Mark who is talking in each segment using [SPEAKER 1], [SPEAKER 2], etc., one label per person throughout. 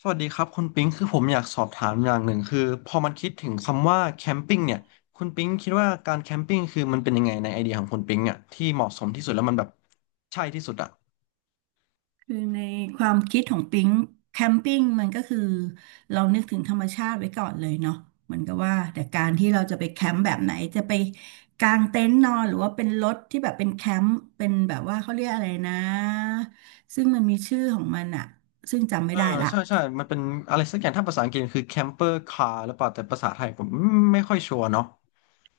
[SPEAKER 1] สวัสดีครับคุณปิ๊งคือผมอยากสอบถามอย่างหนึ่งคือพอมันคิดถึงคำว่าแคมปิ้งเนี่ยคุณปิ๊งคิดว่าการแคมปิ้งคือมันเป็นยังไงในไอเดียของคุณปิ๊งอ่ะที่เหมาะสมที่สุดแล้วมันแบบใช่ที่สุดอ่ะ
[SPEAKER 2] คือในความคิดของปิ๊งแคมปิ้งมันก็คือเรานึกถึงธรรมชาติไว้ก่อนเลยเนาะเหมือนกับว่าแต่การที่เราจะไปแคมป์แบบไหนจะไปกางเต็นท์นอนหรือว่าเป็นรถที่แบบเป็นแคมป์เป็นแบบว่าเขาเรียกอะไรนะซึ่งมันมีชื่อของมันอะซึ่งจำ
[SPEAKER 1] เอ
[SPEAKER 2] ไม่
[SPEAKER 1] อ
[SPEAKER 2] ได้ละ
[SPEAKER 1] ใช่ใช่มันเป็นอะไรสักอย่างถ้าภาษาอังกฤษคือแคมเปอร์คาร์หรือเปล่าแต่ภาษาไทยผมไม่ค่อยชัวร์เนาะ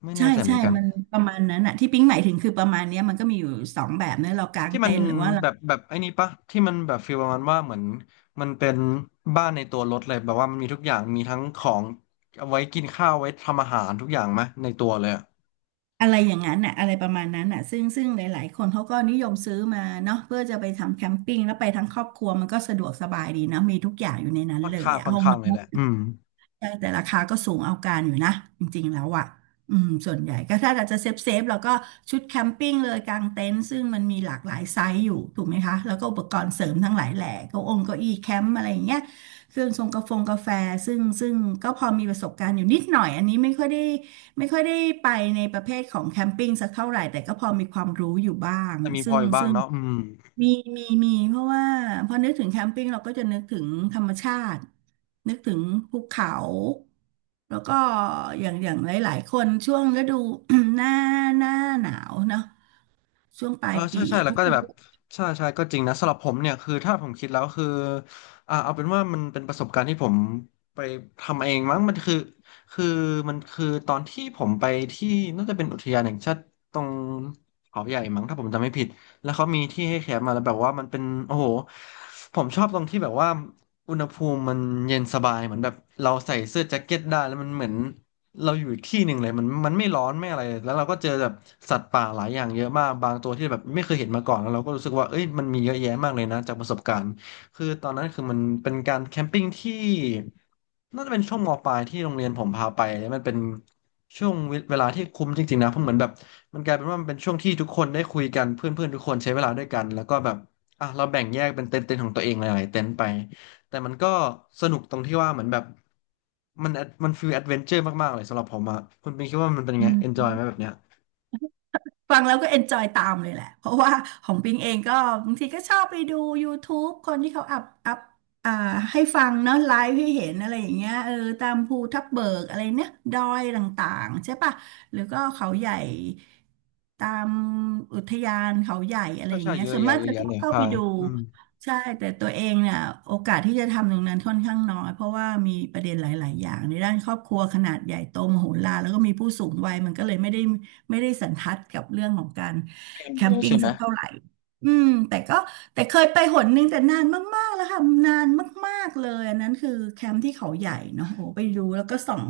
[SPEAKER 1] ไม่แน่
[SPEAKER 2] ใช่
[SPEAKER 1] ใจเหมื
[SPEAKER 2] ใช่
[SPEAKER 1] อนกัน
[SPEAKER 2] มันประมาณนั้นอะที่ปิ๊งหมายถึงคือประมาณเนี้ยมันก็มีอยู่สองแบบนะเรากาง
[SPEAKER 1] ที่มั
[SPEAKER 2] เต็
[SPEAKER 1] น
[SPEAKER 2] นท์หรือว่า
[SPEAKER 1] แบบไอ้นี่ปะที่มันแบบฟีลประมาณว่าเหมือนมันเป็นบ้านในตัวรถเลยแบบว่ามันมีทุกอย่างมีทั้งของเอาไว้กินข้าวไว้ทำอาหารทุกอย่างไหมในตัวเลยอะ
[SPEAKER 2] อะไรอย่างนั้นน่ะอะไรประมาณนั้นน่ะซึ่งหลายๆคนเขาก็นิยมซื้อมาเนาะเพื่อจะไปทำแคมปิ้งแล้วไปทั้งครอบครัวมันก็สะดวกสบายดีนะมีทุกอย่างอยู่ในนั้น
[SPEAKER 1] ค่อน
[SPEAKER 2] เลย
[SPEAKER 1] ข้าง
[SPEAKER 2] อะ
[SPEAKER 1] ค่อน
[SPEAKER 2] ห้อง
[SPEAKER 1] ข้า
[SPEAKER 2] น
[SPEAKER 1] ง
[SPEAKER 2] อ
[SPEAKER 1] เลยแหละ
[SPEAKER 2] น
[SPEAKER 1] อืม
[SPEAKER 2] ใช่แต่ราคาก็สูงเอาการอยู่นะจริงๆแล้วอ่ะอืมส่วนใหญ่ก็ถ้าเราจะเซฟเราก็ชุดแคมปิ้งเลยกางเต็นท์ซึ่งมันมีหลากหลายไซส์อยู่ถูกไหมคะแล้วก็อุปกรณ์เสริมทั้งหลายแหล่เก้าองเก้าอี้แคมป์อะไรอย่างเงี้ยเครื่องทรงกาแฟงกาแฟซึ่งก็พอมีประสบการณ์อยู่นิดหน่อยอันนี้ไม่ค่อยได้ไปในประเภทของแคมปิ้งสักเท่าไหร่แต่ก็พอมีความรู้อยู่บ้าง
[SPEAKER 1] แต่มีพ
[SPEAKER 2] ซึ่
[SPEAKER 1] อ
[SPEAKER 2] ง
[SPEAKER 1] อยู่บ้าง
[SPEAKER 2] ซึ่ง
[SPEAKER 1] เนาะอืม
[SPEAKER 2] มีมีเพราะว่าพอนึกถึงแคมปิ้งเราก็จะนึกถึงธรรมชาตินึกถึงภูเขาแล้วก็อย่างหลายๆคนช่วงฤดู หน้าหน้าหนาวเนาะช่วงปลา
[SPEAKER 1] เออ
[SPEAKER 2] ยปี
[SPEAKER 1] ใช่ใช่แล้
[SPEAKER 2] ทุ
[SPEAKER 1] ว
[SPEAKER 2] ก
[SPEAKER 1] ก็
[SPEAKER 2] ค
[SPEAKER 1] จะแบบใช่ใช่ก็จริงนะสำหรับผมเนี่ยคือถ้าผมคิดแล้วคือเอาเป็นว่ามันเป็นประสบการณ์ที่ผมไปทำเองมั้งมันคือคือมันคือตอนที่ผมไปที่น่าจะเป็นอุทยานแห่งชาติตรงเขาใหญ่มั้งถ้าผมจำไม่ผิดแล้วเขามีที่ให้แคมป์มาแล้วแบบว่ามันเป็นโอ้โหผมชอบตรงที่แบบว่าอุณหภูมิมันเย็นสบายเหมือนแบบเราใส่เสื้อแจ็คเก็ตได้แล้วมันเหมือน เราอยู่อีกที่หนึ่งเลยมันไม่ร้อนไม่อะไรแล้วเราก็เจอแบบสัตว์ป่าหลายอย่างเยอะมากบางตัวที่แบบไม่เคยเห็นมาก่อนแล้วเราก็รู้สึกว่าเอ้ยมันมีเยอะแยะมากเลยนะจากประสบการณ์คือตอนนั้นคือมันเป็นการแคมปิ้งที่น่าจะเป็นช่วงมปลายที่โรงเรียนผมพาไปแล้วมันเป็นช่วงเวลาที่คุ้มจริงๆนะเพราะเหมือนแบบมันกลายเป็นว่ามันเป็นช่วงที่ทุกคนได้คุยกันเพื่อนๆทุกคนใช้เวลาด้วยกันแล้วก็แบบอ่ะเราแบ่งแยกเป็นเต็นท์ๆของตัวเองหลายๆเต็นท์ไป แต่มันก็สนุกตรงที่ว่าเหมือนแบบมันฟีลแอดเวนเจอร์มากๆเลยสำหรับผมอะคุณปิงคิดว่ามันเป็นยังไง
[SPEAKER 2] น
[SPEAKER 1] เอนจอยไหมแบบเนี้ย
[SPEAKER 2] ฟังแล้วก็เอนจอยตามเลยแหละ เพราะว่าของปิงเองก็บางทีก็ชอบไปดู YouTube คนที่เขาอัพอ่าให้ฟังเนาะไลฟ์ให้เห็นอะไรอย่างเงี้ยเออตามภูทับเบิกอะไรเนี่ยดอยต่างๆใช่ปะหรือก็เขาใหญ่ตามอุทยานเขาใหญ่อะไร
[SPEAKER 1] ใช่
[SPEAKER 2] อย่าง
[SPEAKER 1] ใช่
[SPEAKER 2] เงี้ย
[SPEAKER 1] เยอะ
[SPEAKER 2] ส่วน
[SPEAKER 1] แยะ
[SPEAKER 2] มาก
[SPEAKER 1] เยอะ
[SPEAKER 2] จะ
[SPEAKER 1] แยะ
[SPEAKER 2] ชอ
[SPEAKER 1] เล
[SPEAKER 2] บ
[SPEAKER 1] ย
[SPEAKER 2] เข้าไป
[SPEAKER 1] ค่ะ
[SPEAKER 2] ดู
[SPEAKER 1] อืม
[SPEAKER 2] ใช่แต่ตัวเองเนี่ยโอกาสที่จะทำตรงนั้นค่อนข้างน้อยเพราะว่ามีประเด็นหลายๆอย่างในด้านครอบครัวขนาดใหญ่โตมโหฬารแล้วก็มีผู้สูงวัยมันก็เลยไม่ได้ ไม่ได้สันทัดกับเรื่องของการ
[SPEAKER 1] เอ็ม
[SPEAKER 2] แค
[SPEAKER 1] ดู
[SPEAKER 2] มปิ้ง
[SPEAKER 1] ใช่ไหม
[SPEAKER 2] สักเท่าไหร่อืมแต่ก็แต่เคยไปหนนึงแต่นานมากๆแล้วค่ะ นานมากๆเลยอันนั้นคือแคมป์ที่เขาใหญ่เนาะโอ้ไปดูแล้วก็ส่อง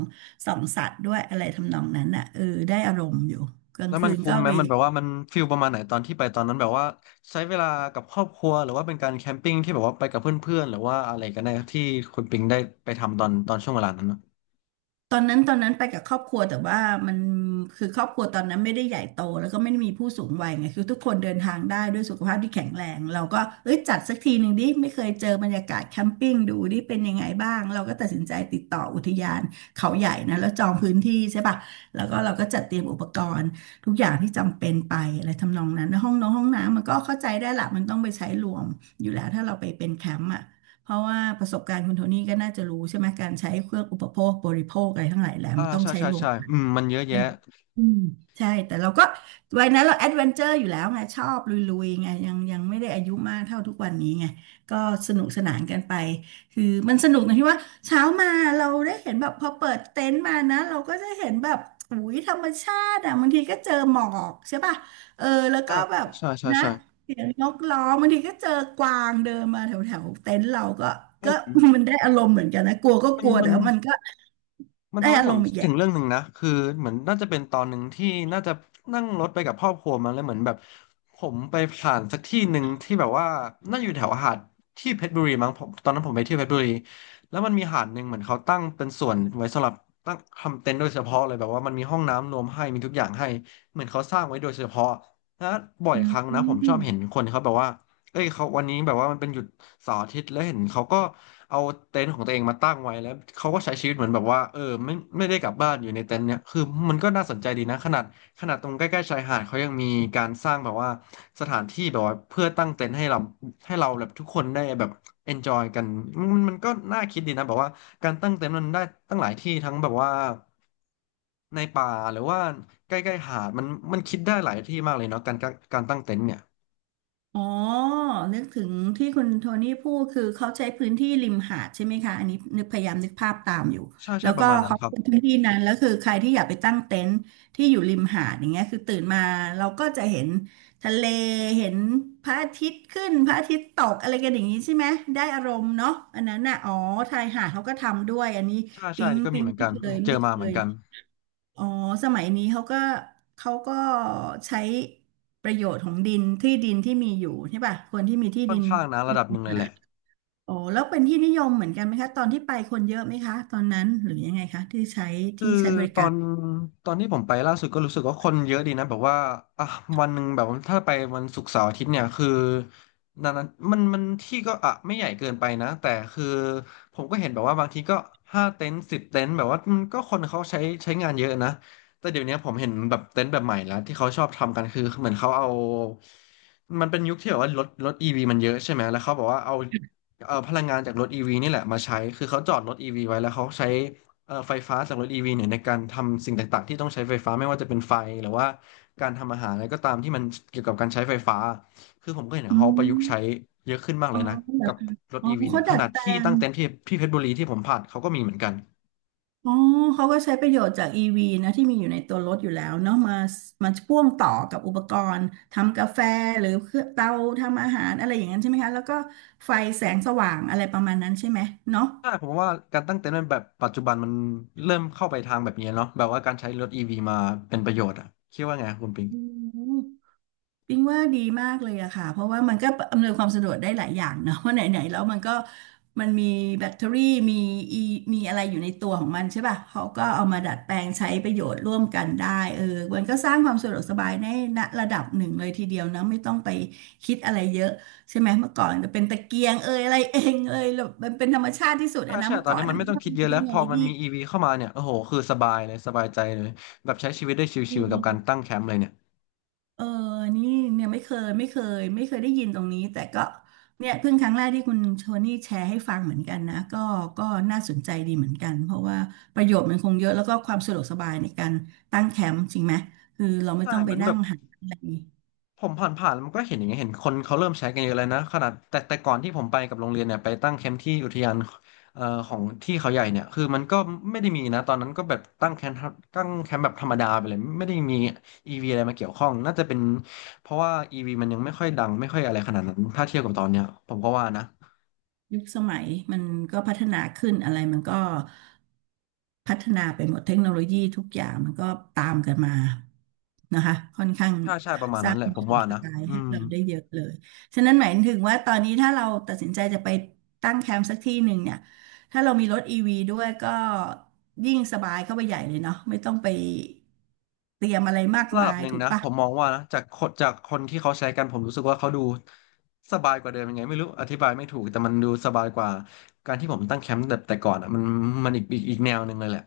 [SPEAKER 2] ส่องสัตว์ด้วยอะไรทำนองนั้นอ่ะเออได้อารมณ์อยู่กลาง
[SPEAKER 1] แล้ว
[SPEAKER 2] คื
[SPEAKER 1] มัน
[SPEAKER 2] น
[SPEAKER 1] คุ้
[SPEAKER 2] ก็
[SPEAKER 1] มไหม
[SPEAKER 2] ไป
[SPEAKER 1] มันแบบว่ามันฟิลประมาณไหนตอนที่ไปตอนนั้นแบบว่าใช้เวลากับครอบครัวหรือว่าเป็นการแคมปิ้งที่แบบว่าไปกับเพื่อนๆหรือว่าอะไรกันแน่ที่คุณปิงได้ไปทำตอนช่วงเวลานั้นนะ
[SPEAKER 2] ตอนนั้นไปกับครอบครัวแต่ว่ามันคือครอบครัวตอนนั้นไม่ได้ใหญ่โตแล้วก็ไม่ได้มีผู้สูงวัยไงคือทุกคนเดินทางได้ด้วยสุขภาพที่แข็งแรงเราก็เอ้ยจัดสักทีหนึ่งดิไม่เคยเจอบรรยากาศแคมปิ้งดูดิเป็นยังไงบ้างเราก็ตัดสินใจติดต่ออุทยานเขาใหญ่นะแล้วจองพื้นที่ใช่ป่ะแล้วก็เราก็จัดเตรียมอุปกรณ์ทุกอย่างที่จำเป็นไปอะไรทำนองนั้นนะห้องน้องห้องน้ำมันก็เข้าใจได้ละมันต้องไปใช้รวมอยู่แล้วถ้าเราไปเป็นแคมป์อ่ะ เพราะว่าประสบการณ์คุณโทนี่ก็น่าจะรู้ใช่ไหมการใช้เครื่องอุปโภคบริโภคอะไรทั้งหลายแหละ
[SPEAKER 1] อ่า
[SPEAKER 2] มันต้อง
[SPEAKER 1] ใช่
[SPEAKER 2] ใช้
[SPEAKER 1] ใช่
[SPEAKER 2] รวม
[SPEAKER 1] ใช่อื
[SPEAKER 2] ใ
[SPEAKER 1] มมันเยอะ
[SPEAKER 2] ช่
[SPEAKER 1] แยะ
[SPEAKER 2] อืมใช่แต่เราก็วัยนั้นเราแอดเวนเจอร์อยู่แล้วไงชอบลุยๆไงยังไม่ได้อายุมากเท่าทุกวันนี้ไงก็สนุกสนานกันไปคือมันสนุกตรงที่ว่าเช้ามาเราได้เห็นแบบพอเปิดเต็นท์มานะเราก็จะเห็นแบบอุ้ยธรรมชาติอ่ะบางทีก็เจอหมอกใช่ป่ะเออแล้วก็
[SPEAKER 1] อ่า
[SPEAKER 2] แบบ
[SPEAKER 1] ใช่ใช่
[SPEAKER 2] นะ
[SPEAKER 1] ใช่
[SPEAKER 2] เสียงนกร้องบางทีก็เจอกวางเดินมาแถวแถวเต็นท์เราก็
[SPEAKER 1] อ
[SPEAKER 2] ก็
[SPEAKER 1] ื
[SPEAKER 2] มั
[SPEAKER 1] ม
[SPEAKER 2] นได้อารมณ์เหมือนกันนะกลัวก็
[SPEAKER 1] มั
[SPEAKER 2] ก
[SPEAKER 1] น
[SPEAKER 2] ลัว
[SPEAKER 1] มั
[SPEAKER 2] แต่
[SPEAKER 1] น
[SPEAKER 2] ว่ามันก็
[SPEAKER 1] มัน
[SPEAKER 2] ได้
[SPEAKER 1] ทำให้
[SPEAKER 2] อา
[SPEAKER 1] ผ
[SPEAKER 2] ร
[SPEAKER 1] ม
[SPEAKER 2] มณ์อี
[SPEAKER 1] คิด
[SPEAKER 2] กอ
[SPEAKER 1] ถึ
[SPEAKER 2] ย่า
[SPEAKER 1] ง
[SPEAKER 2] ง
[SPEAKER 1] เรื่องหนึ่งนะคือเหมือนน่าจะเป็นตอนหนึ่งที่น่าจะนั่งรถไปกับครอบครัวมาแล้วเหมือนแบบผมไปผ่านสักที่หนึ่งที่แบบว่าน่าอยู่แถวหาดที่เพชรบุรีมั้งผมตอนนั้นผมไปเที่ยวเพชรบุรีแล้วมันมีหาดหนึ่งเหมือนเขาตั้งเป็นส่วนไว้สำหรับตั้งทำเต็นท์โดยเฉพาะเลยแบบว่ามันมีห้องน้ำรวมให้มีทุกอย่างให้เหมือนเขาสร้างไว้โดยเฉพาะแล้วบ่อ
[SPEAKER 2] อื
[SPEAKER 1] ยครั้งนะผมชอบเห็น
[SPEAKER 2] ม
[SPEAKER 1] คนเขาแบบว่า เอ้ยเขาวันนี้แบบว่ามันเป็นหยุดเสาร์อาทิตย์แล้วเห็นเขาก็เอาเต็นท์ของตัวเองมาตั้งไว้แล้วเขาก็ใช้ชีวิตเหมือนแบบว่าเออไม่ไม่ได้กลับบ้านอยู่ในเต็นท์เนี่ยคือมันก็น่าสนใจดีนะขนาดตรงใกล้ๆชายหาดเขายังมีการสร้างแบบว่าสถานที่แบบว่าเพื่อตั้งเต็นท์ให้เราแบบทุกคนได้แบบ enjoy กันมันก็น่าคิดดีนะแบบว่าการตั้งเต็นท์มันได้ตั้งหลายที่ทั้งแบบว่าในป่าหรือว่าใกล้ๆหาดมันคิดได้หลายที่มากเลยเนาะการการตั้งเต็นท์เนี่ย
[SPEAKER 2] อ๋อนึกถึงที่คุณโทนี่พูดคือเขาใช้พื้นที่ริมหาดใช่ไหมคะอันนี้นึกพยายามนึกภาพตามอยู่
[SPEAKER 1] ใช่ใช่
[SPEAKER 2] แล้ว
[SPEAKER 1] ป
[SPEAKER 2] ก็
[SPEAKER 1] ระมาณนั้น
[SPEAKER 2] เขา
[SPEAKER 1] ครับ
[SPEAKER 2] เป็นพื้นที่นั้นแล้วคือใครที่อยากไปตั้งเต็นท์ที่อยู่ริมหาดอย่างเงี้ยคือตื่นมาเราก็จะเห็นทะเลเห็นพระอาทิตย์ขึ้นพระอาทิตย์ตกอะไรกันอย่างนี้ใช่ไหมได้อารมณ์เนาะอันนั้นน่ะอ๋อชายหาดเขาก็ทำด้วยอันนี้
[SPEAKER 1] ใช่ใช่
[SPEAKER 2] ปิ๊
[SPEAKER 1] อั
[SPEAKER 2] ง
[SPEAKER 1] นนี่ก็มี
[SPEAKER 2] ปิ๊ง
[SPEAKER 1] เหมือน
[SPEAKER 2] ไม่
[SPEAKER 1] กัน
[SPEAKER 2] เคย
[SPEAKER 1] เจอ
[SPEAKER 2] ไม่เค
[SPEAKER 1] มาเหมือน
[SPEAKER 2] ย
[SPEAKER 1] กัน
[SPEAKER 2] อ๋อสมัยนี้เขาก็เขาก็ใช้ประโยชน์ของดินที่ดินที่มีอยู่ใช่ป่ะคนที่มีที่
[SPEAKER 1] ค่อ
[SPEAKER 2] ดิ
[SPEAKER 1] น
[SPEAKER 2] น
[SPEAKER 1] ข้างนะระ
[SPEAKER 2] ริ
[SPEAKER 1] ดับห
[SPEAKER 2] ม
[SPEAKER 1] นึ่งเลย
[SPEAKER 2] หา
[SPEAKER 1] แห
[SPEAKER 2] ด
[SPEAKER 1] ละ
[SPEAKER 2] อ๋อแล้วเป็นที่นิยมเหมือนกันไหมคะตอนที่ไปคนเยอะไหมคะตอนนั้นหรือยังไงคะที่ใช้
[SPEAKER 1] คือ
[SPEAKER 2] ที่ใช้บริ
[SPEAKER 1] ตอ
[SPEAKER 2] การ
[SPEAKER 1] นตอนที่ผมไปล่าสุดก็รู้สึกว่าคนเยอะดีนะแบบว่าอ่ะวันหนึ่งแบบว่าถ้าไปวันศุกร์เสาร์อาทิตย์เนี่ยคือนานั้นมันที่ก็ไม่ใหญ่เกินไปนะแต่คือผมก็เห็นแบบว่าบางทีก็ห้าเต็นท์สิบเต็นท์แบบว่ามันก็คนเขาใช้งานเยอะนะแต่เดี๋ยวนี้ผมเห็นแบบเต็นท์แบบใหม่แล้วที่เขาชอบทำกันคือเหมือนเขาเอามันเป็นยุคที่แบบว่ารถอีวีมันเยอะใช่ไหมแล้วเขาบอกว่าเอาพลังงานจากรถอีวีนี่แหละมาใช้คือเขาจอดรถอีวีไว้แล้วเขาใช้ ไฟฟ้าจากรถ EV เนี่ยในการทำสิ่งต่างๆที่ต้องใช้ไฟฟ้าไม่ว่าจะเป็นไฟหรือว่าการทำอาหารอะไรก็ตามที่มันเกี่ยวกับการใช้ไฟฟ้าคือผมก็เห็น
[SPEAKER 2] อื
[SPEAKER 1] เขาประยุกต์ใช้
[SPEAKER 2] ม
[SPEAKER 1] เยอะขึ้นมาก
[SPEAKER 2] อ๋
[SPEAKER 1] เล
[SPEAKER 2] อ
[SPEAKER 1] ยนะ
[SPEAKER 2] เหรอ
[SPEAKER 1] กับรถ
[SPEAKER 2] อ๋อ
[SPEAKER 1] EV เนี่
[SPEAKER 2] เขา
[SPEAKER 1] ยข
[SPEAKER 2] ดัด
[SPEAKER 1] นาด
[SPEAKER 2] แปล
[SPEAKER 1] ที่
[SPEAKER 2] ง
[SPEAKER 1] ตั้งเต็นท์ที่เพชรบุรีที่ผมผ่านเขาก็มีเหมือนกัน
[SPEAKER 2] อ๋อ เขาก็ใช้ประโยชน์จาก EV นะที่มีอยู่ในตัวรถอยู่แล้วเนาะมามาพ่วงต่อกับอุปกรณ์ทำกาแฟหรือเครื่องเตาทำอาหารอะไรอย่างนั้นใช่ไหมคะแล้วก็ไฟแสงสว่างอะไรประมาณนั้นใช่ไหมเนาะ
[SPEAKER 1] ใช่ผมว่าการตั้งเต็นท์ในแบบปัจจุบันมันเริ่มเข้าไปทางแบบนี้เนาะแบบว่าการใช้รถ EV มาเป็นประโยชน์อ่ะคิดว่าไงคุณปิง
[SPEAKER 2] อืม ปิงว่าดีมากเลยอะค่ะเพราะว่ามันก็อำนวยความสะดวกได้หลายอย่างเนาะ ว่าะไหนๆแล้วมันก็มันมีแบตเตอรี่มีอีมีอะไรอยู่ในตัวของมันใช่ป่ะเขาก็เอามาดัดแปลงใช้ประโยชน์ร่วมกันได้เออมันก็สร้างความสะดวกสบายในณระดับหนึ่งเลยทีเดียวนะไม่ต้องไปคิดอะไรเยอะใช่ไหมเมื่อก่อนจะเป็นตะเกียงเอยอะไรเองเอยแล้วมันเป็นธรรมชาติที่สุด
[SPEAKER 1] ใช่
[SPEAKER 2] อะนะ
[SPEAKER 1] ใช่
[SPEAKER 2] เมื่
[SPEAKER 1] ต
[SPEAKER 2] อ
[SPEAKER 1] อน
[SPEAKER 2] ก่อ
[SPEAKER 1] นี้
[SPEAKER 2] น
[SPEAKER 1] มั
[SPEAKER 2] อะ
[SPEAKER 1] นไม่
[SPEAKER 2] มัน
[SPEAKER 1] ต้อง
[SPEAKER 2] ไม่ต้อง
[SPEAKER 1] คิด
[SPEAKER 2] มี
[SPEAKER 1] เยอะ
[SPEAKER 2] เท
[SPEAKER 1] แล้ว
[SPEAKER 2] คโน
[SPEAKER 1] พอ
[SPEAKER 2] โล
[SPEAKER 1] มัน
[SPEAKER 2] ยี
[SPEAKER 1] มี EV เข้ามาเนี่ยโอ้โหคือสบายเลยสบายใจเลยแบบใช้ชีวิตได้ชิลๆกับการตั้งแคมป์เลยเนี่ย
[SPEAKER 2] เออนี่เนี่ยไม่เคยไม่เคยไม่เคยได้ยินตรงนี้แต่ก็เนี่ยเพิ่งครั้งแรกที่คุณโทนี่แชร์ให้ฟังเหมือนกันนะก็ก็น่าสนใจดีเหมือนกันเพราะว่าประโยชน์มันคงเยอะแล้วก็ความสะดวกสบายในการตั้งแคมป์จริงไหมคือเราไม่
[SPEAKER 1] ใช่
[SPEAKER 2] ต้อง
[SPEAKER 1] เห
[SPEAKER 2] ไป
[SPEAKER 1] มือนแบ
[SPEAKER 2] นั่ง
[SPEAKER 1] บ
[SPEAKER 2] หาอะไร
[SPEAKER 1] ผมผ่านมันก็เห็นอย่างเงี้ยเห็นคนเขาเริ่มใช้กันเยอะเลยนะขนาดแต่ก่อนที่ผมไปกับโรงเรียนเนี่ยไปตั้งแคมป์ที่อุทยานเอ่อของที่เขาใหญ่เนี่ยคือมันก็ไม่ได้มีนะตอนนั้นก็แบบตั้งแคมป์แบบธรรมดาไปเลยไม่ได้มี e ีวีอะไรมาเกี่ยวข้องน่าจะเป็นเพราะว่า e ีวีมันยังไม่ค่อยดังไม่ค่อยอะไรขนาดนั้นถ้าเทียบกับตอนเนี้ยผมก็ว่านะ
[SPEAKER 2] ยุคสมัยมันก็พัฒนาขึ้นอะไรมันก็พัฒนาไปหมดเทคโนโลยีทุกอย่างมันก็ตามกันมานะคะค่อนข้าง
[SPEAKER 1] ใช่ใช่ประมาณ
[SPEAKER 2] ส
[SPEAKER 1] นั้
[SPEAKER 2] ร้า
[SPEAKER 1] น
[SPEAKER 2] ง
[SPEAKER 1] แหละ
[SPEAKER 2] ค
[SPEAKER 1] ผ
[SPEAKER 2] วา
[SPEAKER 1] ม
[SPEAKER 2] ม
[SPEAKER 1] ว่า
[SPEAKER 2] ท้า
[SPEAKER 1] นะ
[SPEAKER 2] ทาย
[SPEAKER 1] อื
[SPEAKER 2] ให้
[SPEAKER 1] ม
[SPEAKER 2] เราได้เยอะเลยฉะนั้นหมายถึงว่าตอนนี้ถ้าเราตัดสินใจจะไปตั้งแคมป์สักที่หนึ่งเนี่ยถ้าเรามีรถอีวีด้วยก็ยิ่งสบายเข้าไปใหญ่เลยเนาะไม่ต้องไปเตรียมอะไรมาก
[SPEAKER 1] ระดั
[SPEAKER 2] มา
[SPEAKER 1] บ
[SPEAKER 2] ย
[SPEAKER 1] หนึ่ง
[SPEAKER 2] ถูก
[SPEAKER 1] นะ
[SPEAKER 2] ปะ
[SPEAKER 1] ผมมองว่านะจากคนที่เขาใช้กันผมรู้สึกว่าเขาดูสบายกว่าเดิมยังไงไม่รู้อธิบายไม่ถูกแต่มันดูสบายกว่าการที่ผมตั้งแคมป์แบบแต่ก่อนอ่ะมันมันอีกแนวหนึ่งเลยแหละ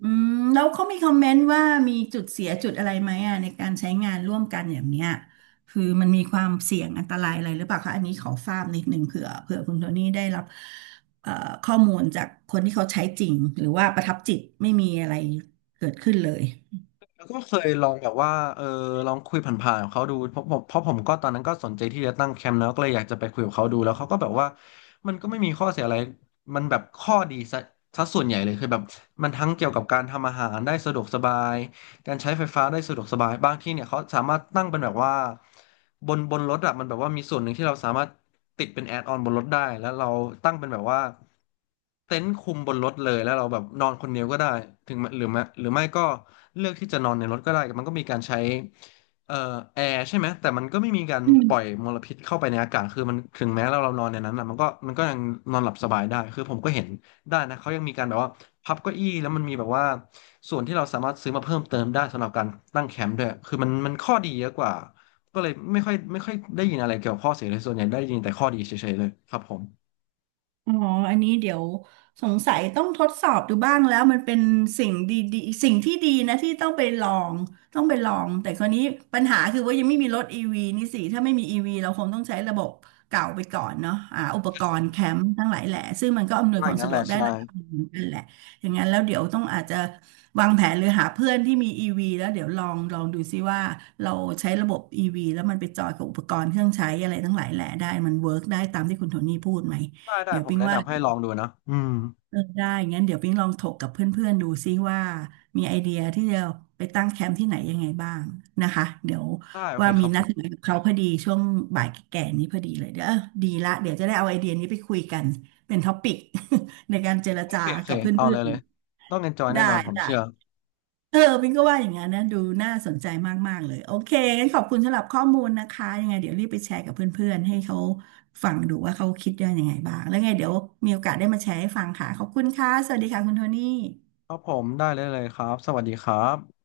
[SPEAKER 2] อืมแล้วเขามีคอมเมนต์ว่ามีจุดเสียจุดอะไรไหมอ่ะในการใช้งานร่วมกันอย่างเนี้ยคือมันมีความเสี่ยงอันตรายอะไรหรือเปล่าคะอันนี้ขอทราบนิดนึงเผื่อเผื่อคุณโทนี่ได้รับเอ่อข้อมูลจากคนที่เขาใช้จริงหรือว่าประทับจิตไม่มีอะไรเกิดขึ้นเลย
[SPEAKER 1] แล้วก็เคยลองแบบว่าเออลองคุยผ่านๆกับเขาดูเพราะผมก็ตอนนั้นก็สนใจที่จะตั้งแคมป์แล้วก็เลยอยากจะไปคุยกับเขาดูแล้วเขาก็แบบว่ามันก็ไม่มีข้อเสียอะไรมันแบบข้อดีซะส่วนใหญ่เลยคือแบบมันทั้งเกี่ยวกับการทำอาหารได้สะดวกสบาย การใช้ไฟฟ้าได้สะดวกสบายบางที่เนี่ยเขาสามารถตั้งเป็นแบบว่าบนรถอะมันแบบว่ามีส่วนหนึ่งที่เราสามารถติดเป็นแอดออนบนรถได้ แล้วเราตั้งเป็นแบบว่าเต็นท์คุมบนรถเลยแล้วเราแบบนอนคนเดียวก็ได้ถึงแม้หรือไม่ก็เลือกที่จะนอนในรถก็ได้มันก็มีการใช้เอ่อแอร์ใช่ไหม แต่มันก็ไม่มีการปล่อยมลพิษเข้าไปในอากาศคือมันถึงแม้เรานอนในนั้นอะมันก็ยังนอนหลับสบายได้คือผมก็เห็น ได้นะเขายังมีการแบบว่าพับเก้าอี้แล้วมันมีแบบว่าส่วนที่เราสามารถซื้อมาเพิ่มเติมได้สำหรับการตั้งแคมป์ด้วยคือมันมันข้อดีเยอะกว่าก็เลยไม่ค่อยได้ยินอะไรเกี่ยวกับข้อเสียเลยส่วนใหญ่ได้ยินแต่ข้อดีเฉยๆเลยครับผม
[SPEAKER 2] อ๋ออันนี้เดี๋ยวสงสัยต้องทดสอบดูบ้างแล้วมันเป็นสิ่งดีๆสิ่งที่ดีนะที่ต้องไปลองต้องไปลองแต่คราวนี้ปัญหาคือว่ายังไม่มีรถอีวีนี่สิถ้าไม่มีอีวีเราคงต้องใช้ระบบเก่าไปก่อนเนาะอ่าอุปกรณ์แคมป์ทั้งหลายแหละซึ่งมันก็อำนวย
[SPEAKER 1] ว่า
[SPEAKER 2] ค
[SPEAKER 1] อ
[SPEAKER 2] วา
[SPEAKER 1] ย่าง
[SPEAKER 2] ม
[SPEAKER 1] นั้น
[SPEAKER 2] สะด
[SPEAKER 1] แห
[SPEAKER 2] ว
[SPEAKER 1] ละ
[SPEAKER 2] กได้
[SPEAKER 1] ใช่
[SPEAKER 2] ระดับหนึ่งนั่นแหละอย่างนั้นแล้วเดี๋ยวต้องอาจจะวางแผนหรือหาเพื่อนที่มีอีวีแล้วเดี๋ยวลองลองดูซิว่าเราใช้ระบบอีวีแล้วมันไปจอยกับอุปกรณ์เครื่องใช้อะไรทั้งหลายแหละได้มันเวิร์กได้ตามที่คุณโทนี่พูดไหม
[SPEAKER 1] ได้
[SPEAKER 2] เดี๋ยว
[SPEAKER 1] ผม
[SPEAKER 2] ปิ๊ง
[SPEAKER 1] แนะ
[SPEAKER 2] ว่า
[SPEAKER 1] นำให้ลองดูนะอืม
[SPEAKER 2] เออได้งั้นเดี๋ยวปิ๊งลองถกกับเพื่อนๆดูซิว่ามีไอเดียที่จะไปตั้งแคมป์ที่ไหนยังไงบ้างนะคะเดี๋ยว
[SPEAKER 1] ได้โอเค
[SPEAKER 2] ว่า
[SPEAKER 1] ค
[SPEAKER 2] มี
[SPEAKER 1] รับผ
[SPEAKER 2] นัดห
[SPEAKER 1] ม
[SPEAKER 2] มายกับเขาพอดีช่วงบ่ายแก่ๆนี้พอดีเลยเดี๋ยวดีละเดี๋ยวจะได้เอาไอเดียนี้ไปคุยกันเป็นท็อปิก ในการเจร
[SPEAKER 1] โอ
[SPEAKER 2] จา
[SPEAKER 1] เคโอเค
[SPEAKER 2] กับเพ
[SPEAKER 1] เอา
[SPEAKER 2] ื่
[SPEAKER 1] เล
[SPEAKER 2] อ
[SPEAKER 1] ย
[SPEAKER 2] น
[SPEAKER 1] เลยต้อง enjoy
[SPEAKER 2] ๆได้
[SPEAKER 1] แน่นอนผม
[SPEAKER 2] ได้
[SPEAKER 1] เชื่อ
[SPEAKER 2] เออปิงก็ว่าอย่างนั้นนะดูน่าสนใจมากๆเลยโอเคงั้นขอบคุณสำหรับข้อมูลนะคะยังไงเดี๋ยวรีบไปแชร์กับเพื่อนๆให้เขาฟังดูว่าเขาคิดได้ยังไงบ้างแล้วไงเดี๋ยวมีโอกาสได้มาแชร์ให้ฟังค่ะขอบคุณค่ะสวัสดีค่ะคุณโทนี่
[SPEAKER 1] ครับผมได้เลยครับสวัสดีครับ